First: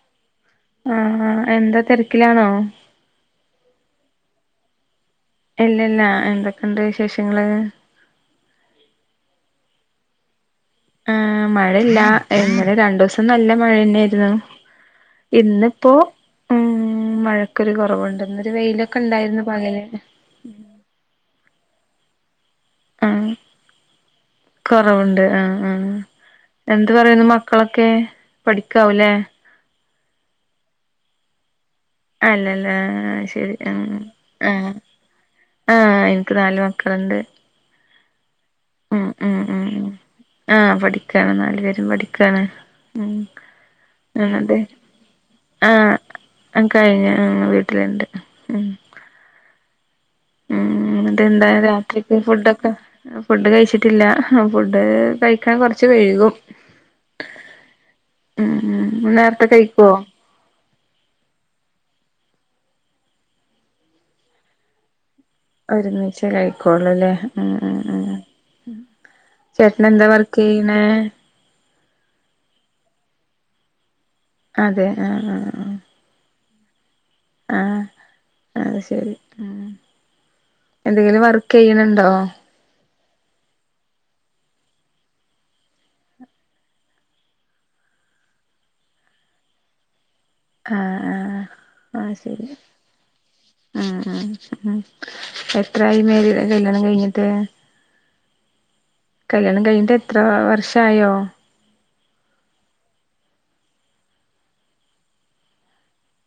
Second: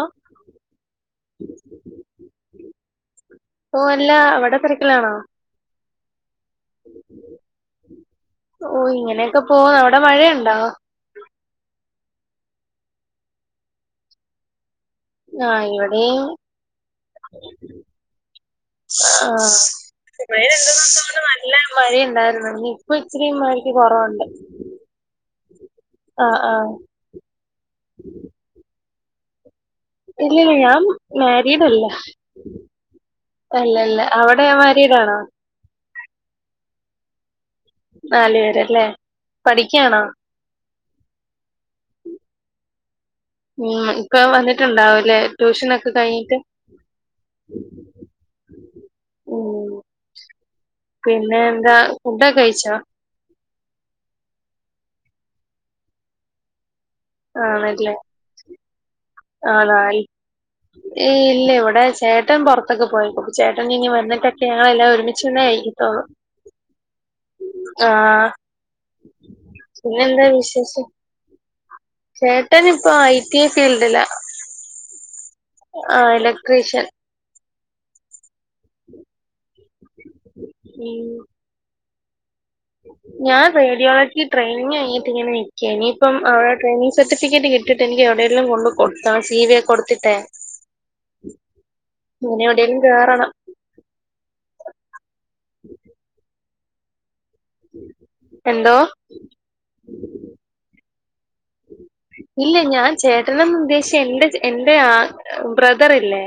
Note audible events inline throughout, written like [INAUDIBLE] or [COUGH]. ഓ ആഹ് ആഹ് എന്താ തിരക്കിലാണോ? ഒഹ് അല്ല അവിടെ തിരക്കിലാണോ? ഇല്ല ഇല്ല എന്തൊക്കുണ്ട് വിശേഷങ്ങള് ഓഹ് ഇങ്ങനെയൊക്കെ പോന്ന അവിടെ മഴയുണ്ടോ? ആഹ് മഴയില്ല ഇന്നലെ രണ്ടു ദിവസം നല്ല മഴ തന്നെ എർന്നു ആഹ് ഇവിടെയും ഇന്നിപ്പോഉംമഴക്കൊരുകുറവുണ്ട് ഇന്നൊരു വെയിലൊക്കെ ഉണ്ടായിരുന്നു പകല് മഴ എന്തിവസണ്ട് നല്ല മഴ ഉണ്ടായിരുന്നുല്ല ആഹ് ഇച്ചരിമയക്ക് കൊറവുണ്ട് കൊറവുണ്ട് ആഹ് ആഹ് ആഹ് ആഹ് എന്ത് പറയുന്നു മക്കളൊക്കെ പഠിക്കാവൂലെ? ഇല്ലല്ല ഞാൻ മാരീഡല്ല അല്ലല്ല ആഹ്ശരി ആഹ് അവിടെ ആഹ് മാരീഡാണോ ആഹ് എനിക്ക് നാല് മക്കളുണ്ട് നാലു പേരല്ലേ ഉം ഉം ഉം പഠിക്കണോ ആഹ് പഠിക്കാണ് നാലു പേരും പഠിക്കാണ് ഉം ഉം ഇപ്പ ആ അതെ വന്നിട്ടുണ്ടാവൂലേ? ട്യൂഷനൊക്കെ കഴിഞ്ഞിട്ട് ആഹ് കഴിഞ്ഞ ഉം വീട്ടിലുണ്ട് ഉം ഉം ഉം പിന്നെ അതെന്താ എന്താ രാത്രിക്ക് ഫുഡൊക്കെ കഴിച്ചോ? ഫുഡ് കഴിച്ചിട്ടില്ല ഫുഡ് കഴിക്കാൻ കുറച്ച് വൈകും ആണല്ലേ ഉം ഉംനേരത്തെ കഴിക്കോ ഈഇല്ലഇവിടെചേട്ടൻപുറത്തൊക്കെ പോയിക്കപ്പൊ ചേട്ടൻ ഇനി വന്നിട്ടൊക്കെ ആളെല്ലാം ഒരുമി ഒരു മിച്ചേ കഴിക്കോളല്ലേ ഉം ഉം ഉം ആഹ് ചേട്ടന എന്താ പിന്നെന്താ വർക്ക് ചെയ്യണേ വിശേഷം ചേട്ടൻ ഇപ്പൊ ഐ ടി എ ഫീൽഡില അതെ ആഹ് ആഹ് ആ ഇലക്ട്രീഷ്യൻ ആഹ് അത് ശരി ഉം അഹ്എന്തെങ്കിലും വർക്ക് ചെയ്യ്ണ് ണ്ടോ? ഞാൻ റേഡിയോളജി ട്രയിനിങ് കഴിഞ്ഞിട്ട് ഇങ്ങനെ നിക്കേനി ഇപ്പം അ ട്രെയിനിങ് സർട്ടിഫിക്കറ്റ് കി ഇട്ട്ട്ടെനിക്ക് അവിടെയെല്ലാം കൊണ്ട് കൊട്ത്ത സി വി യെ കൊട്ത്തിട്ടെ ആഹ് ആഹ് ഇനി എവിടെങ്കിലും കേറണം ഉം ഉം ഉം എത്ര ആയിമേകല്യാണം കഴിഞ്ഞിട്ട്? എന്തോ? കല്യാണം കഴിഞ്ഞിട്ട് എത്ര വർഷായോ? ഇല്ല ഞാൻ ചേട്ടനന്ന് ഉദ്ദേശിച്ചെ എന്റെ എൻറെ ആ ബ്രദറില്ലേ?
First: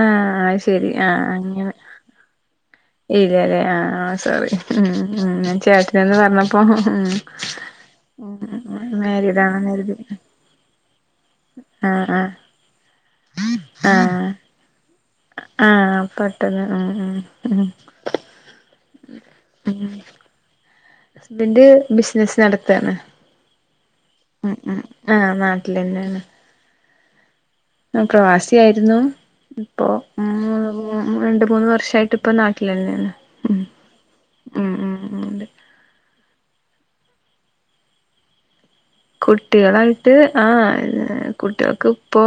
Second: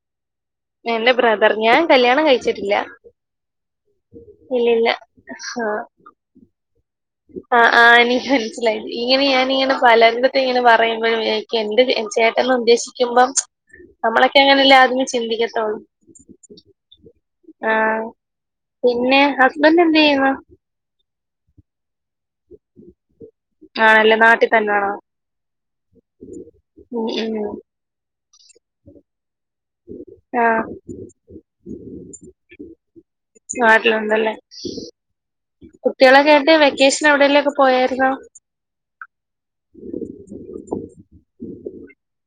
ആഹ് അത് ശ എന്റെ ബ്രദർ ഞാൻ കല്യാണം കഴിച്ചിട്ടില്ല ഇല്ലല്ലേ ആഹ് ആഹ് സോറി ഇല്ലില്ല ഉം ഉം ഞാൻ ആഹ് ചേട്ടനന്ന് പറഞ്ഞപ്പോ ഉം ആഹ് ആഹ് എനിക്ക് മനസ്സിലായത് ഇങ്ങനെ മാരീഡാണെന്ന് ഞാനിങ്ങനെ കരുതി പലരുടെ അടുത്ത് ഇങ്ങനെ പറയുമ്പയും എന്ത് ആഹ് ആഹ് ചേട്ടന്ന് ഉദ്ദേശിക്കുമ്പം ആഹ് നമ്മളൊക്കെ ഇങ്ങനെല്ലെആദ്യമേ ചിന്തിക്ക ആഹ് പെട്ടെന്ന് ഉം [UNINTELLIGIBLE] ഉം ഉം ആഹ് പിന്നെ ഹസ്ബൻഡ് എന്ത് ചെയ്യുന്നു? ഹസ്ബന്റ് ബിസിനസ് നടത്താണ് ആണല്ലം ഉം ഉം ആഹ് നാട്ടിലെന്നേണ് ഉം ഉം പ്രവാസി ആയിരുന്നു ഇപ്പോ ഉം ആഹ് [UNINTELLIGIBLE] ഉം രണ്ട് മൂന്ന് വർഷായിട്ട് ഇപ്പ നാട്ടിലെന്നേണ് ഉം ഉം ഉം ഉം ഇണ്ട് കുട്ടിയാളെകേട്ട് വെക്കേഷൻ എവിടെലൊക്കെ പോയാർന്നോ? കുട്ടിളായിട്ട് ആഹ് കുട്ടിയാൾക്ക് ഇപ്പൊ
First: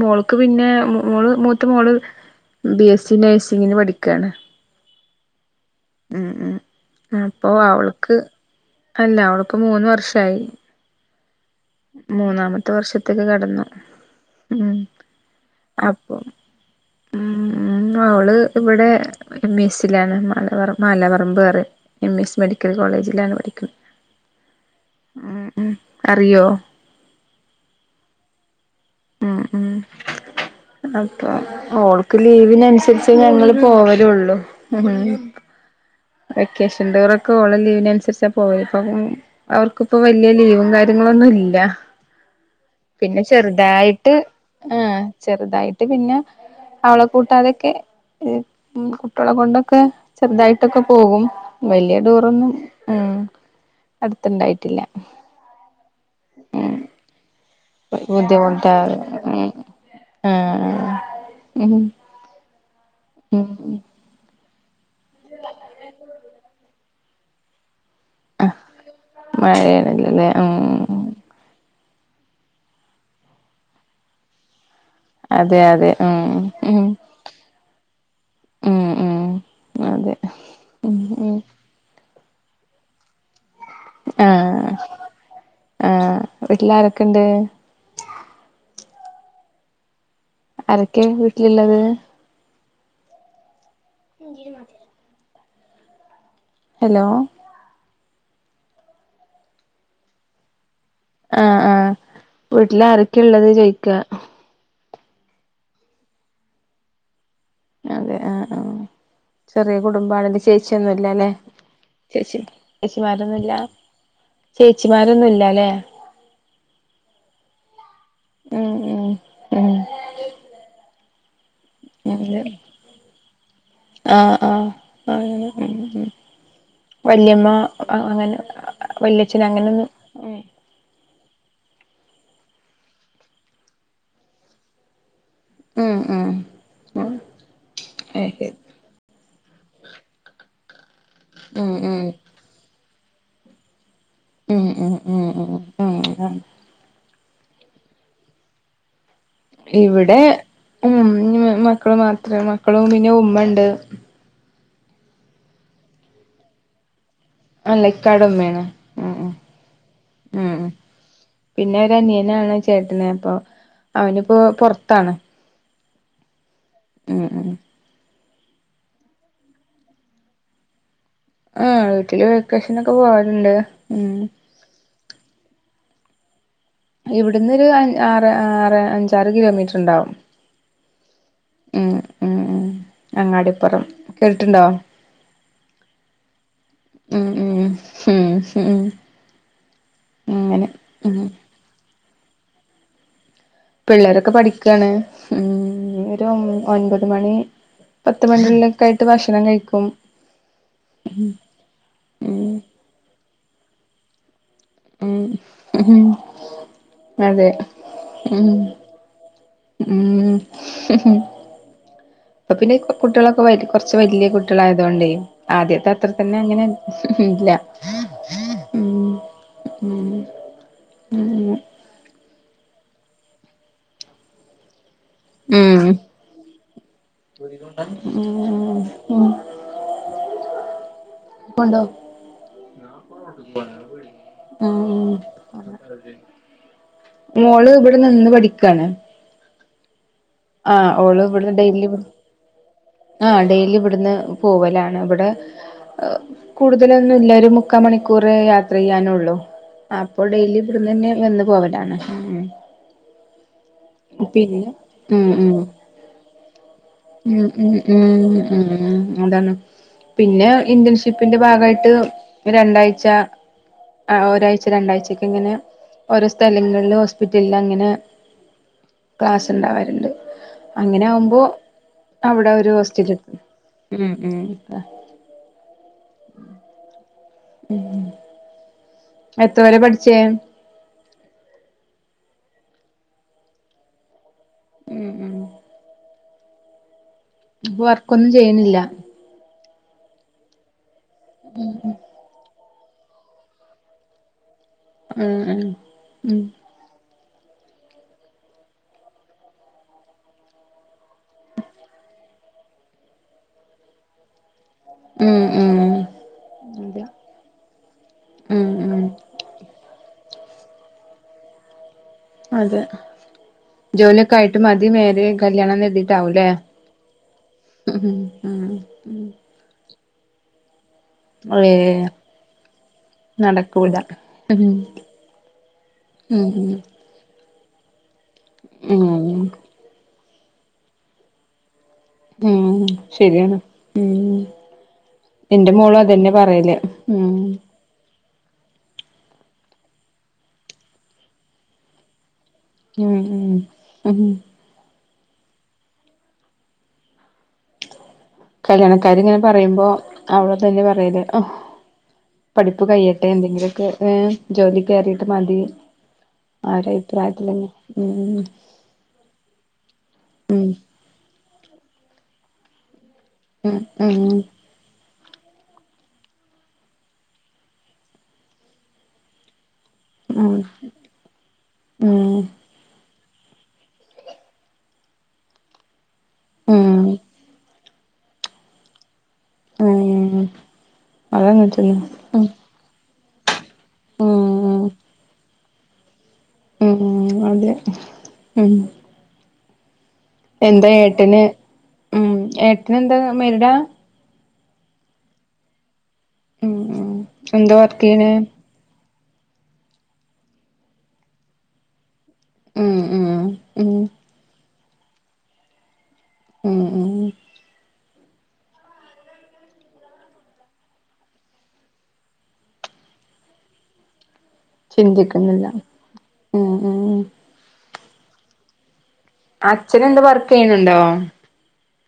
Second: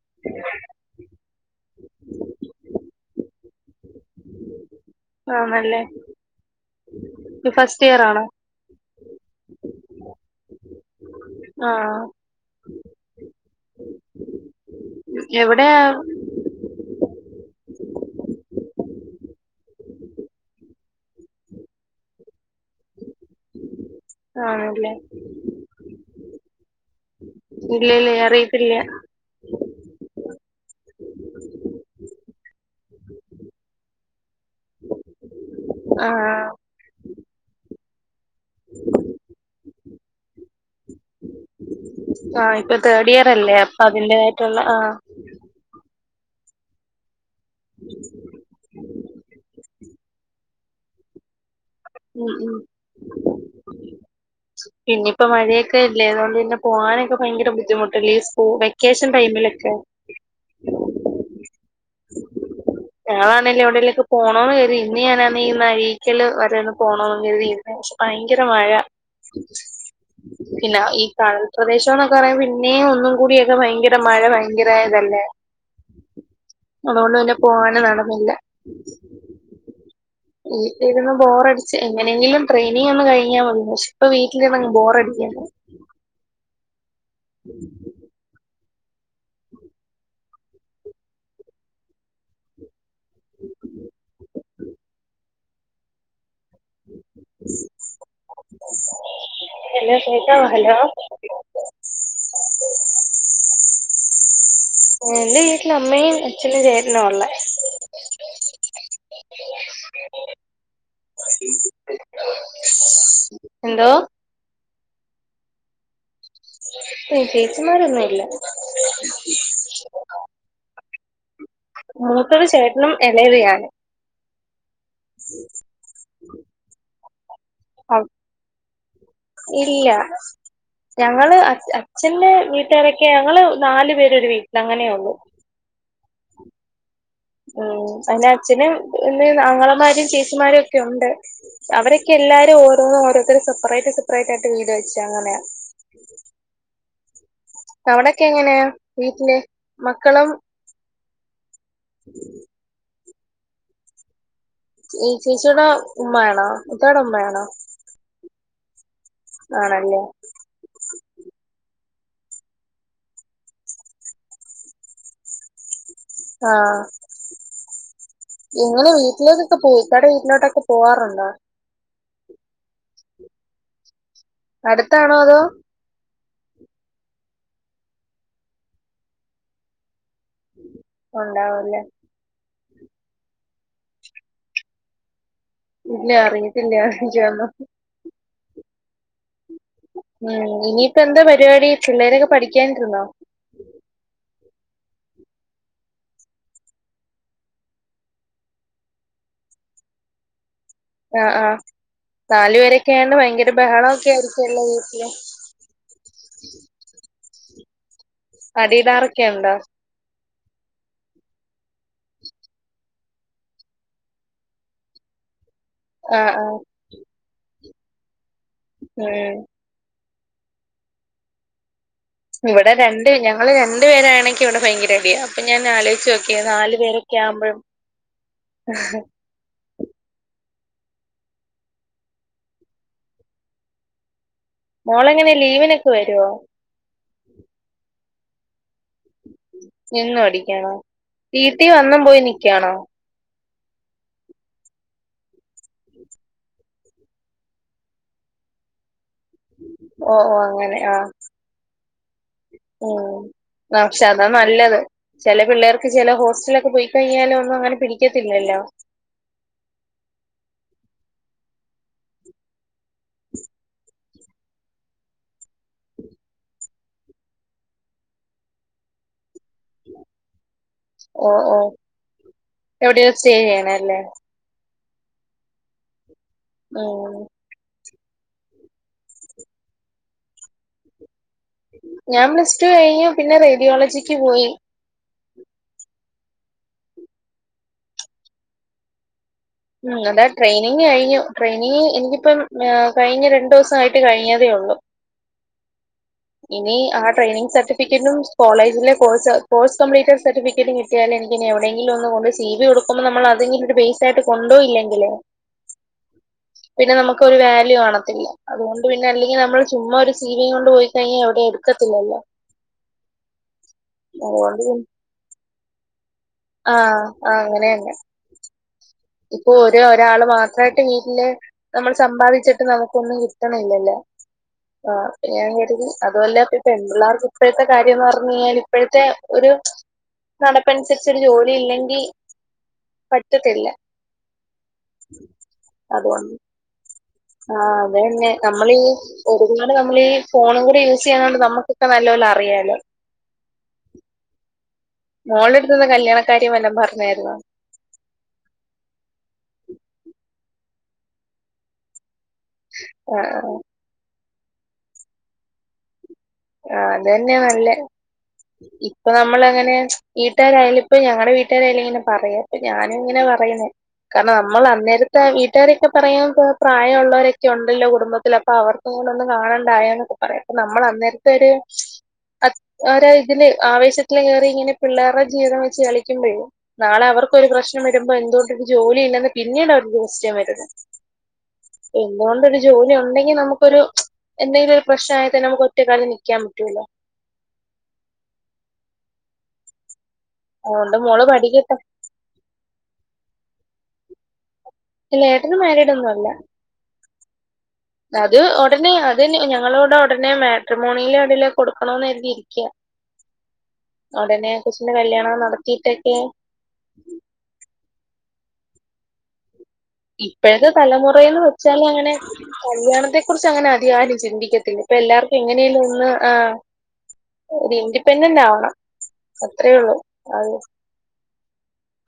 മോൾക്ക് പിന്നെ മോ മോള് മൂത്ത മോള് ബി എസ് സി നഴ്സിങ്ങിന് പഠിക്കാണ്. ആണല്ലേ ഉം ഉം അപ്പോ ഫസ്റ്റ് ഇയർ അവൾക്ക് ആണോ അല്ല അവൾക്ക് മൂന്ന് വർഷായി ആഹ് മൂന്നാമ പത്ത് വർഷത്ത്ക്ക് കടന്നു ഉം എവിടെയാ അപ്പൊ ഉം ഉം അവള് ഇവിടെ എം ഇ എസ്സിലാണ് മാലാപറ മാലാപറമ്പ് അറിം എം ഇ എസ് മെഡിക്കൽ കോളേജിലാണ് പഠിക്ക് ആണല്ലേ ഉം അറിയോ ഇല്ല ല്ല അറിയത്തില്ല ഉം ഉം അപ്പൊ ഓൾക്ക് ലീവിനൻസർച്ച് ഞങ്ങള് പോവലൊള്ളു. [UNINTELLIGIBLE] ആഹ് വെക്കേഷൻ റ്റൂറൊക്കെ ഓളെ ലീവിനൻസർച്ചാ പോവല്. ഇപ്പം അവർക്ക് ക്ക് ഇപ്പം വലിയ ലീവും കാര്യങ്ങളൊന്നും ഇല്ല ആഹ് ഇപ്പൊ തേർഡ് പിന്നെ ഇയർ ചെർ അല്ലേ അപ്പൊ തായിട്ട് അതിന്റേതായിട്ടുള്ള ആഹ് ചെറുതായിട്ട് പിന്നെ അവളെ കൂട്ടാതെക്കെ ഹ് ഉം കുട്ടിയാളെ കൊണ്ടൊക്കെ ചെർതായിട്ടൊക്കെ പോകും വല്ല്യ ടൂറൊന്നും ഉം അട്ത്ത്ണ്ടായിട്ടില്ല. ഇപ്പൊ മഴൊക്കെല്ലേ അതുകൊണ്ട് പിന്നെ പോകാനൊക്കെ ഭയങ്കര ബുദ്ധിമുട്ടല്ലേ സ്‌കൂ ബുദ്ധിമുട്ടാറ് വെക്കേഷൻ ഉം ടൈമിലെക്കെ ആഹ് ആഹ് ഉം ഉം ഞങ്ങളാണല്ലേ എവിടേലൊക്കെ പോണോന്ന് കർതി ഇന്ന് ഞാനാ [UNINTELLIGIBLE] പോണോ കർതി ഇന്ന് ഭയങ്കര ആഹ് മഴ മഴയാണല്ലല്ലേ ഉം പിന്നെ ഈ കാൽ പ്രദേശം എന്നൊക്കെ പറയുമ്പോ പിന്നെയും ഒന്നും കൂടിയൊക്കെ ഭയങ്കര മഴ ഭയങ്കരതല്ലേ അതെ അതെ ഉം ഉം അതുകൊണ്ട് പിന്നെ പോവാന് നടന്നില്ല ഉം ഉം അതെ ഉം ഇരുന്ന് ഉം ബോറടി എങ്ങനെങ്കിലും ട്രെനിങ് ഒന്ന് കഴിഞ്ഞാൽ മതി പക്ഷെ ഇപ്പോ വീട്ടിലി ആഹ് ബോർടിയാ ആഹ് വീട്ടിലാരൊക്കെ ഉണ്ട് [INAUDIBLE] ആരൊക്കെ വീട്ടിലുള്ളത് ഗീരു മാത്തില്ല ഹലോ ഉം [UNINTELLIGIBLE] ഹലോ കേകാവോ ഹലോ ആഹ് ആഹ് വീട്ടില ആരൊക്കെ ഉള്ളത് ചോയിക്ക എന്റെ വീട്ടില് അമ്മയും അച്ഛനും ചേട്ടനഉള്ളേ അതെ ആഹ് ആഹ് ചെറിയ കുടുംബാണന്റെ ചേച്ചിയൊന്നുംല്ലല്ലെ ചേച്ചി ചേച്ചിമാരൊന്നുംല്ല എന്തോ ചേച്ചിമാരൊന്നുമല്ലല്ലേ ചേച്ചിമാരൊന്നുംല്ല ഉം ഉം ഉം അതെ മൂത്തരു ചേട്ടനും ഇളയവയാണ് ആഹ് ആഹ് ആ വല്യമ്മ അങ്ങനെ വലിയച്ഛന അങ്ങനെയൊന്നും ആഹ് ഞങ്ങള് അച്ഛന്റെ വീട്ടുകാരൊക്കെ ഞങ്ങള് നാലു പേരരു വീട്ടിൽ അങ്ങനെ യാ ഇപ്പോ ഉം ഉം ഉം ഉം എന്റെ അയ്ശരി അച്ഛനും ഇ ങ്ങളമാരും ചേച്ചിമാരും ഒക്കെ ഉണ്ട് ഉം ഉം അവരൊക്കെ എല്ലാവാരും ഓരോന്നും ഓരോത്തർ സെപ്പറേറ്റ പട്ടായിട്ട് ഉം വീട് വെച്ച ഉം അങ്ങനെയ ഉം ഉം ഉം അവിടൊക്കെ എങ്ങനെയാ വീട് ല് ഇവിടെ ഉ മക്കള് മാത്രേ മക്കളും പിന്നെ ഉമ്മ ഉണ്ട് ചേച്ചിയടെ ഉമ്മ്യാണാ ഇത്താടെ ഉമ്മയണോ അല്ല ഇക്കാടെ ഉമ്മയാണ് [UNINTELLIGIBLE] ആണല്ലേ ഉം പിന്നെ ഒരുനിയനാണ് ചേട്ടനെ അപ്പൊ അവനിപ്പോ പൊറത്താണ് ആഹ് ഉം ഉം ഇങ്ങള് വീട്ടിലേക്കൊക്ക പോവും ഇക്കാടെ വീട്ടിലോട്ടൊക്കെ പോവാാറുണ്ടോ ആഹ് വീട്ടില് വെക്കേഷനെക്കെ പോവലുണ്ട് ഉം അടുത്താണോ അതോ ഇവിടുന്നൊരു അഞ് ആറ് ആറ് അഞ്ചാറ് കിലോമീറ്റർ ഇണ്ടാവും ഉണ്ടാവല്ലേ ഉം ഉം അങ്ങാടിപ്പുറം കേട്ട്ട്ടുണ്ടോ ഇല്ല അറിയത്തില്ല ഉം ചോദിച്ചൊന്നും ഉം ഉം ഉം അങ്ങനെ ഇനിയിപ്പോ എന്താ ഉം പരിപാടി പിള്ളേരൊക്കെ പഠിക്കാനിരു പിള്ളേരൊക്കെ പഠിയ്ക്കണ് ഇമ് ഒരു ഒൻപത് മണി പത്ത് മണിടെ ഉള്ളിലായോക്കെആയിട്ട് ഭക്ഷണം കഴിക്കും ആഹ് ആഹ് ഉം നാല് പേരൊക്കെ ആയോണ്ട് ഭയങ്കര ബഹളക്കെ ആയിരിക്കോല്ലോ വീട്ടില് ഉം ഉം അതെ ഉം അടിടാറൊക്കെ ഉണ്ടോ ഉം ഇപ്പൊ പിന്നെ! ! ! കുട്ടികളൊക്കെ! ! ! കൊറച്ച് വല്യ കുട്ട്യാളായതുകൊണ്ട് ആദ്യത്തെ അത്ര ആ തന്നെ ആ അങ്ങനെ ഉം ഇല്ല ഉം [UNINTELLIGIBLE] ഉം ഉം ഉം ഇവിടെ രണ്ട് ഞങ്ങള് രണ്ടു പേരാണെങ്കി ഇവിടെ ഭയങ്കര അടിയാ പിന്നെ ഞാൻ ഉം ആലോയ്ച്ചോക്കി നാലു പേരൊക്കെ ആവുമ്പോഴും പൊണ്ടോ മോളെങ്ങനെ ലീവിനൊക്കെ വരുവോ മോള് ഇവിടെ നിന്ന് പഠിക്കാണ് നിന്നു പടിക്കണോ ആഹ് വീട്ടീ വന്നും പോയി നിക്കാണോ ആ ഡെയിലി ഇവിടുന്ന് പോവലാണ് ഇവിടെ കൂടുതലൊന്നുല്ല ഒരു മുക്കാ മണിക്കൂർ യാത്ര ചെയ്യാനുള്ളൂ ഓ അപ്പൊ ഓ ഡെയിലി അങ്ങനെ ഇവിട്ന്നന്നെ വന്ന് പോവലാണ് ഓ അ ക്ഷെ അതാ പിന്നെ നല്ലത് ഉം ചെലെ ഉം പിള്ളേർക്ക് ചെലെ ഹോസ്റ്റല്ലൊക്കെ പോയിക്കഴിഞ്ഞാലും ഉം ഒന്നും അങ്ങനെ ഉം ഉം പിടിക്കത്തില്ലല്ലോ അതാണ് പിന്നെ ഇന്റേൺഷിപ്പിന്റെ ഭാഗായിട്ട് രണ്ടാഴ്ച ആ ഒരാഴ്ച രണ്ടാഴ്ചൊക്കെ ഇങ്ങനെ ഓരോ സ്ഥലങ്ങളിൽ ഹോസ്പിറ്റലിൽ അങ്ങനെ ക്ലാസ് ഇണ്ടാവലുണ്ട് അങ്ങനെ ഓ ആവുമ്പോ ഓ അവിടെ ഒരു എവിടെയോ സ്റ്റേ ഹോസ്റ്റലിക്കും ചെയ്യണല്ലേ മ് മ് അ ആഹ് [INAUDIBLE] എത്തോരെ പഠിച്ചേ ഞാൻ പ്ലസ് ടു കഴിഞ്ഞ പിന്നെ റേഡിയോളജിക്ക് പോയി ഉം ഉം വർക്കൊന്നും ചെയ്യ്ണില്ല അങ്ങനെ ട്രെയിനിങ് കഴിഞ്ഞു ട്രെയിനി ഇനിപ്പം ആ കഴിഞ്ഞ രണ്ടു ദിവസയിട്ട് കഴിഞ്ഞതേ ഉള്ളൂ ഉം ഉം ഇനി ആ ട്രയിനിങ് സർട്ടിഫിക്കറ്റും കോളേജിലെ കോഴ്സ് കോഴ്സ് കംപ്ലീറ്റ് സർട്ടിഫിക്കറ്റും കി- ഞാൻ എന്തിനെ എവിടെയങ്കിലും ഒന്ന് കൊണ്ട് സി വി കൊടുക്കുമ്പോ നമ്മള് അതെങ്കിലുംഒരു ബേസ് ആയിട്ട് കൊണ്ടോകില്ലേ ഉം ഉം പിന്നെ അതെ നമുക്കൊരു വാല്യൂ കാണത്തില്ല ഉം അതുകൊണ്ട് ഉം പിന്നെ അല്ലെങ്കിൽ നമ്മള് ചുമ്മാ ഒരു സീ വീ കൊണ്ട് പോയി കഴിഞ്ഞാൽ എവിടേം എടുക്കത്തില്ലല്ലോ അതെ ജോലിയൊക്കെ ആയിട്ട് അതുകൊണ്ട് മതി മേരെ കല്യാണംന്ന് കരുതിയിട്ടാവുംല്ലേ ആഹ് ആ അങ്ങനെന്നെ ഉം ഉം ഓ ഒരേ ഒരാള് മാത്- ത്രായിട്ട് വീട്ടിലെ നമ്മള് ഏഹ് സമ്പാദിച്ചിട്ട് നമുക്കൊന്നും നടക്കൂല കിട്ടണില്ലല്ലോ ഉം ആ ഞാൻ കരുതി അതുല്ല ഉം പ്പ ഉം പെൺ പിള്ളാർക്ക് ഇപ്പോഴത്തെ കാര്യംന്ന് പറഞ്ഞു ഇപ്പത്തെ കാര്യന്ന് പറഞ്ഞഴിഞ്ഞാല് ഇപ്പോഴത്തെ ഉം ഒരു നടപ്പനുസരിച്ച് ഒരു ജോലി ഇല്ലെങ്കി ഉം ശരിയാണ് ഉം ഉം എന്റെ മോളും അതെന്നെ പറയല് ഉം ആ അതന്നെ നമ്മളീ- ഒരുപാട് നമ്മൾ ഈ ഫോൺ കൂടി ഒട്ങ്ങല് നമ്മളീ ഫോണു കുടിയൂസ് - ചെയ്യുന്നൊണ്ട് നമുക്കൊക്കെ നല്ലോലെ റിയാലോ ഉം ഉം ഉ മോളെടുത്തിന് കല്യാണക്കാര്യം വല്ലതും പറഞ്ഞായിരുന്നോ കല്യാണക്കാര്യങ്ങനെ പറയുമ്പോ അവളിതന്നെ പറയല് അ പഠിപ്പ് കയ്യട്ടെ ആഹ് എന്തെങ്കിലൊക്കെ ഏ ജോലി കയറിട്ട് മതി ആ ഒരു അത്തന്നെ അഭിപ്രായത്തിലന്നെ നല്ലെ ഉം ഇപ്പൊ നമ്മൾ അങ്ങനെ ഉം വീട്ടാരായാലും - ഇപ്പൊഞ്ഞങ്ങളെ വീട്ടാരിങ്ങനെ പറയാ ഇപ്പൊ ഞാനും ഇങ്ങനെ പറയണ് ഉം കാരണം ഉം നമ്മൾ അന്നേരം അന്നേരത്തെ ത്താ വീട്ടാരെക്കെ പറയും പ്രായള്ളോരൊക്കെ ഉണ്ടല്ലൊകുടുംബത്തിൽ അപ്പൊ അവർക്കും കൂടി ഒന്ന് കാണണ്ടായൊ പറയാ അപ്പൊ നമ്മളന്നേർത്തൊര് ഉം [UNINTELLIGIBLE] അവരാ ഇതിന്റെ ആവേശത്തിൽ ഓരോ ഇതിന് ആവേഷത്തില്കയറി ഇങ്ങനെ പിള്ളേരെജീവിതം വെച്ച് കളിക്കുബെഴ് നാളെ ഉം അവർ ഒരു പ്രശ്നം വരുമ്പോ എന്തൊണ്ട് ഒരു ജോലി ഇല്ലന് ഒ ഉം പിന്നേണൊരു. കൊസ്റ്റൻ ഉം വരുന്നത് അതങ്ങനെ തന്നെ ഉം എന്തുകൊണ്ടൊരു - ജോലി ഉണ്ടെങ്കി നമുക്കൊരു എന്തെങ്കിലും ഒരു ഉം പ്രശ്നായിട്ട് നമുക്ക് ഒറ്റ കാലി നിക്കാൻ പറ്റൂ ഉം അതെ ഉം എന്താ അതുകൊണ്ട് മോള് ഏട്ടന് പഠിക്കട്ടെ. ഉം ഏട്ടന് എന്താ മെരടാ അല്ലഏട്ടന് മാര്യടൊന്നും അല്ല ഉം ഉം എന്താ വര് അത് ഒടനെ അത് ഞങ്ങളോടെ ഒടനെ മാട്രമോണിയിലതിലൊ കൊടുക്കണന്ന് എരുതി ക്യാ. ഉം ഉം ഉം അതെന്നെ കൊച്ചിന്റെ കല്യാണൊനടത്തിട്ടൊക്കെ ഉഉം ഇപ്പോഴത്തെ തലമുറയന്ന് വെച്ചാൽ അങ്ങനെ കല്യാണത്തെ കുറിച്ച് അങ്ങനെ അധികാരും ചിന്തിക്കത്തി ഇനിപ്പോ എല്ലാർക്കും ചിന്തിക്കുന്നില്ല എങ്ങനെലും ഒന്ന് ആ ഉം ഉം ഒരു ഇൻഡിപെൻഡന്റ് ണ്ടാവണം അത്രേ ഉള്ളു അഹ് ഇണ്ടോ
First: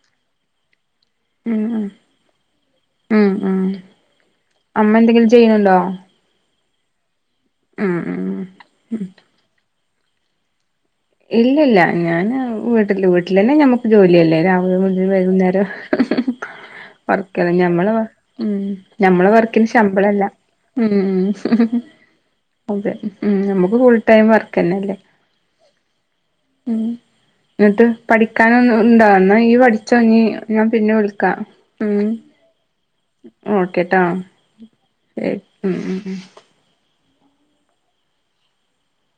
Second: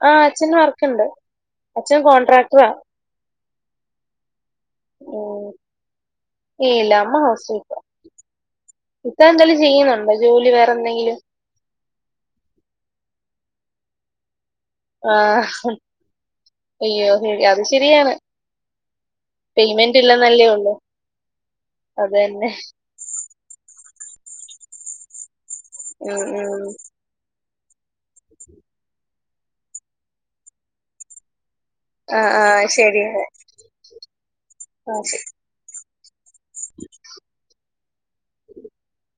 ആ അച്ഛൻ വർക്കുണ്ട് ഉം ഉം അച്ഛൻ കോൺട്രാക്ടറാ ഉം ഉം അമ്മ എന്തെങ്കിലും ചെയ്യുന്നുണ്ടോ ഏ ഏല അമ്മാ ഹൗസ് വൈഫാ ഉം ഉം ഇത്ത എന്തെലും ചെയ്യുന്നുണ്ടോ ജോലി വേറെ ന്തെങ്കിലും ഇല്ലില്ല ഞാന് വീട്ടില് വീട്ടില് തന്നെ ഞമ്മക്ക് ജോലിയല്ലേരാ [UNINTELLIGIBLE] നിന്ന് ആ വൈകുന്നേരം അയ്യോ ശരി അത് വർക്കയിഞ്ഞ്ഞമ്മള് ശരിയാണ് ഞമ്മള വക്കിന് പേയ്മെന്റ് ശമ്പളല്ല ഉം അതന്നെ അതെ നമുക്ക് ഫുൾ ടൈം വർക്കന്നെല്ലേ ഉം ഉം എന്നിട്ട് പഠിക്കാനൊന്ന് ഇണ്ടൊഎന്ന ഇയ് പഠിച്ചോ ഇഞ് ഞാ പിന്നെ വിളിക്കാം ഉം ആ ആ ശരി ഓ കേട്ടാ ഓ ഉം [INAUDIBLE]